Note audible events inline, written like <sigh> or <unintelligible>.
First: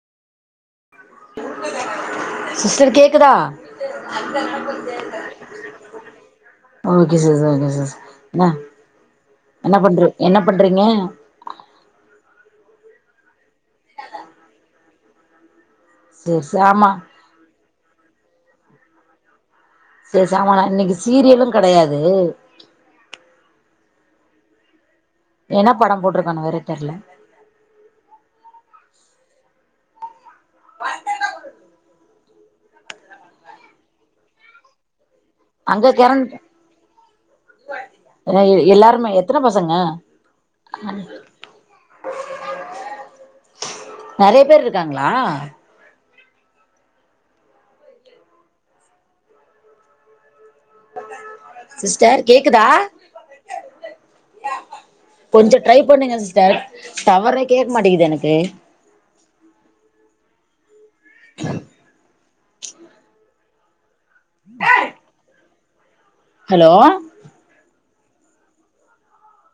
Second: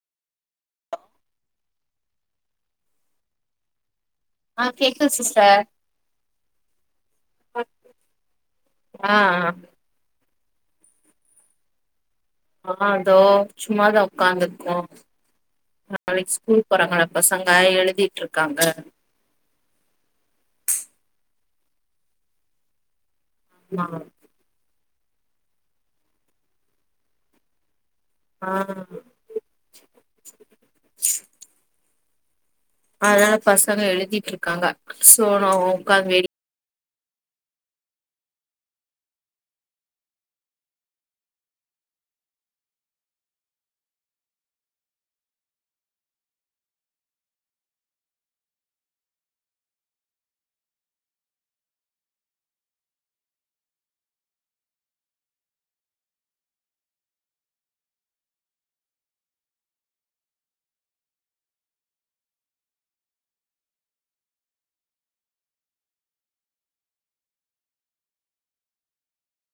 sister கேக்குதா ஆ கேக்குது சிஸ்டர் ஓகே ச ச <unintelligible> என்ன ஆ என்ன பண்ற என்ன பண்றீங்க ஆ அதோ சும்மாதா உடக்காந்துருக்கோ நாளைக்கு சேரி சே ஸ்கூல் ஆமா போறங்கள பசங்க எழு னிட்டு இருக்காங்க சரி சாமாலா இன்னைக்கு சீரியலு கெடையாது ஆ என்ன படம் போட்டிருக்கான வேற தெர்ல ஆ வய் தெக்கா குடு அதனால பசங்க எழுதிட்டு இருக்காங்க சோனோ அங்க ஒக்கா வெறி கரண்ட் எ எல்லாருமே எத்தன பசங்க நிறைய பேர் இருக்காங்களா சிஸ்டர் கேக்குதா கொஞ்சம் டீரை பண்ணுங்க சிஸ்டர் தவறே கேட்க மாட்டேங்குது எனக்கு <unintelligible> ஏய் ஹலோ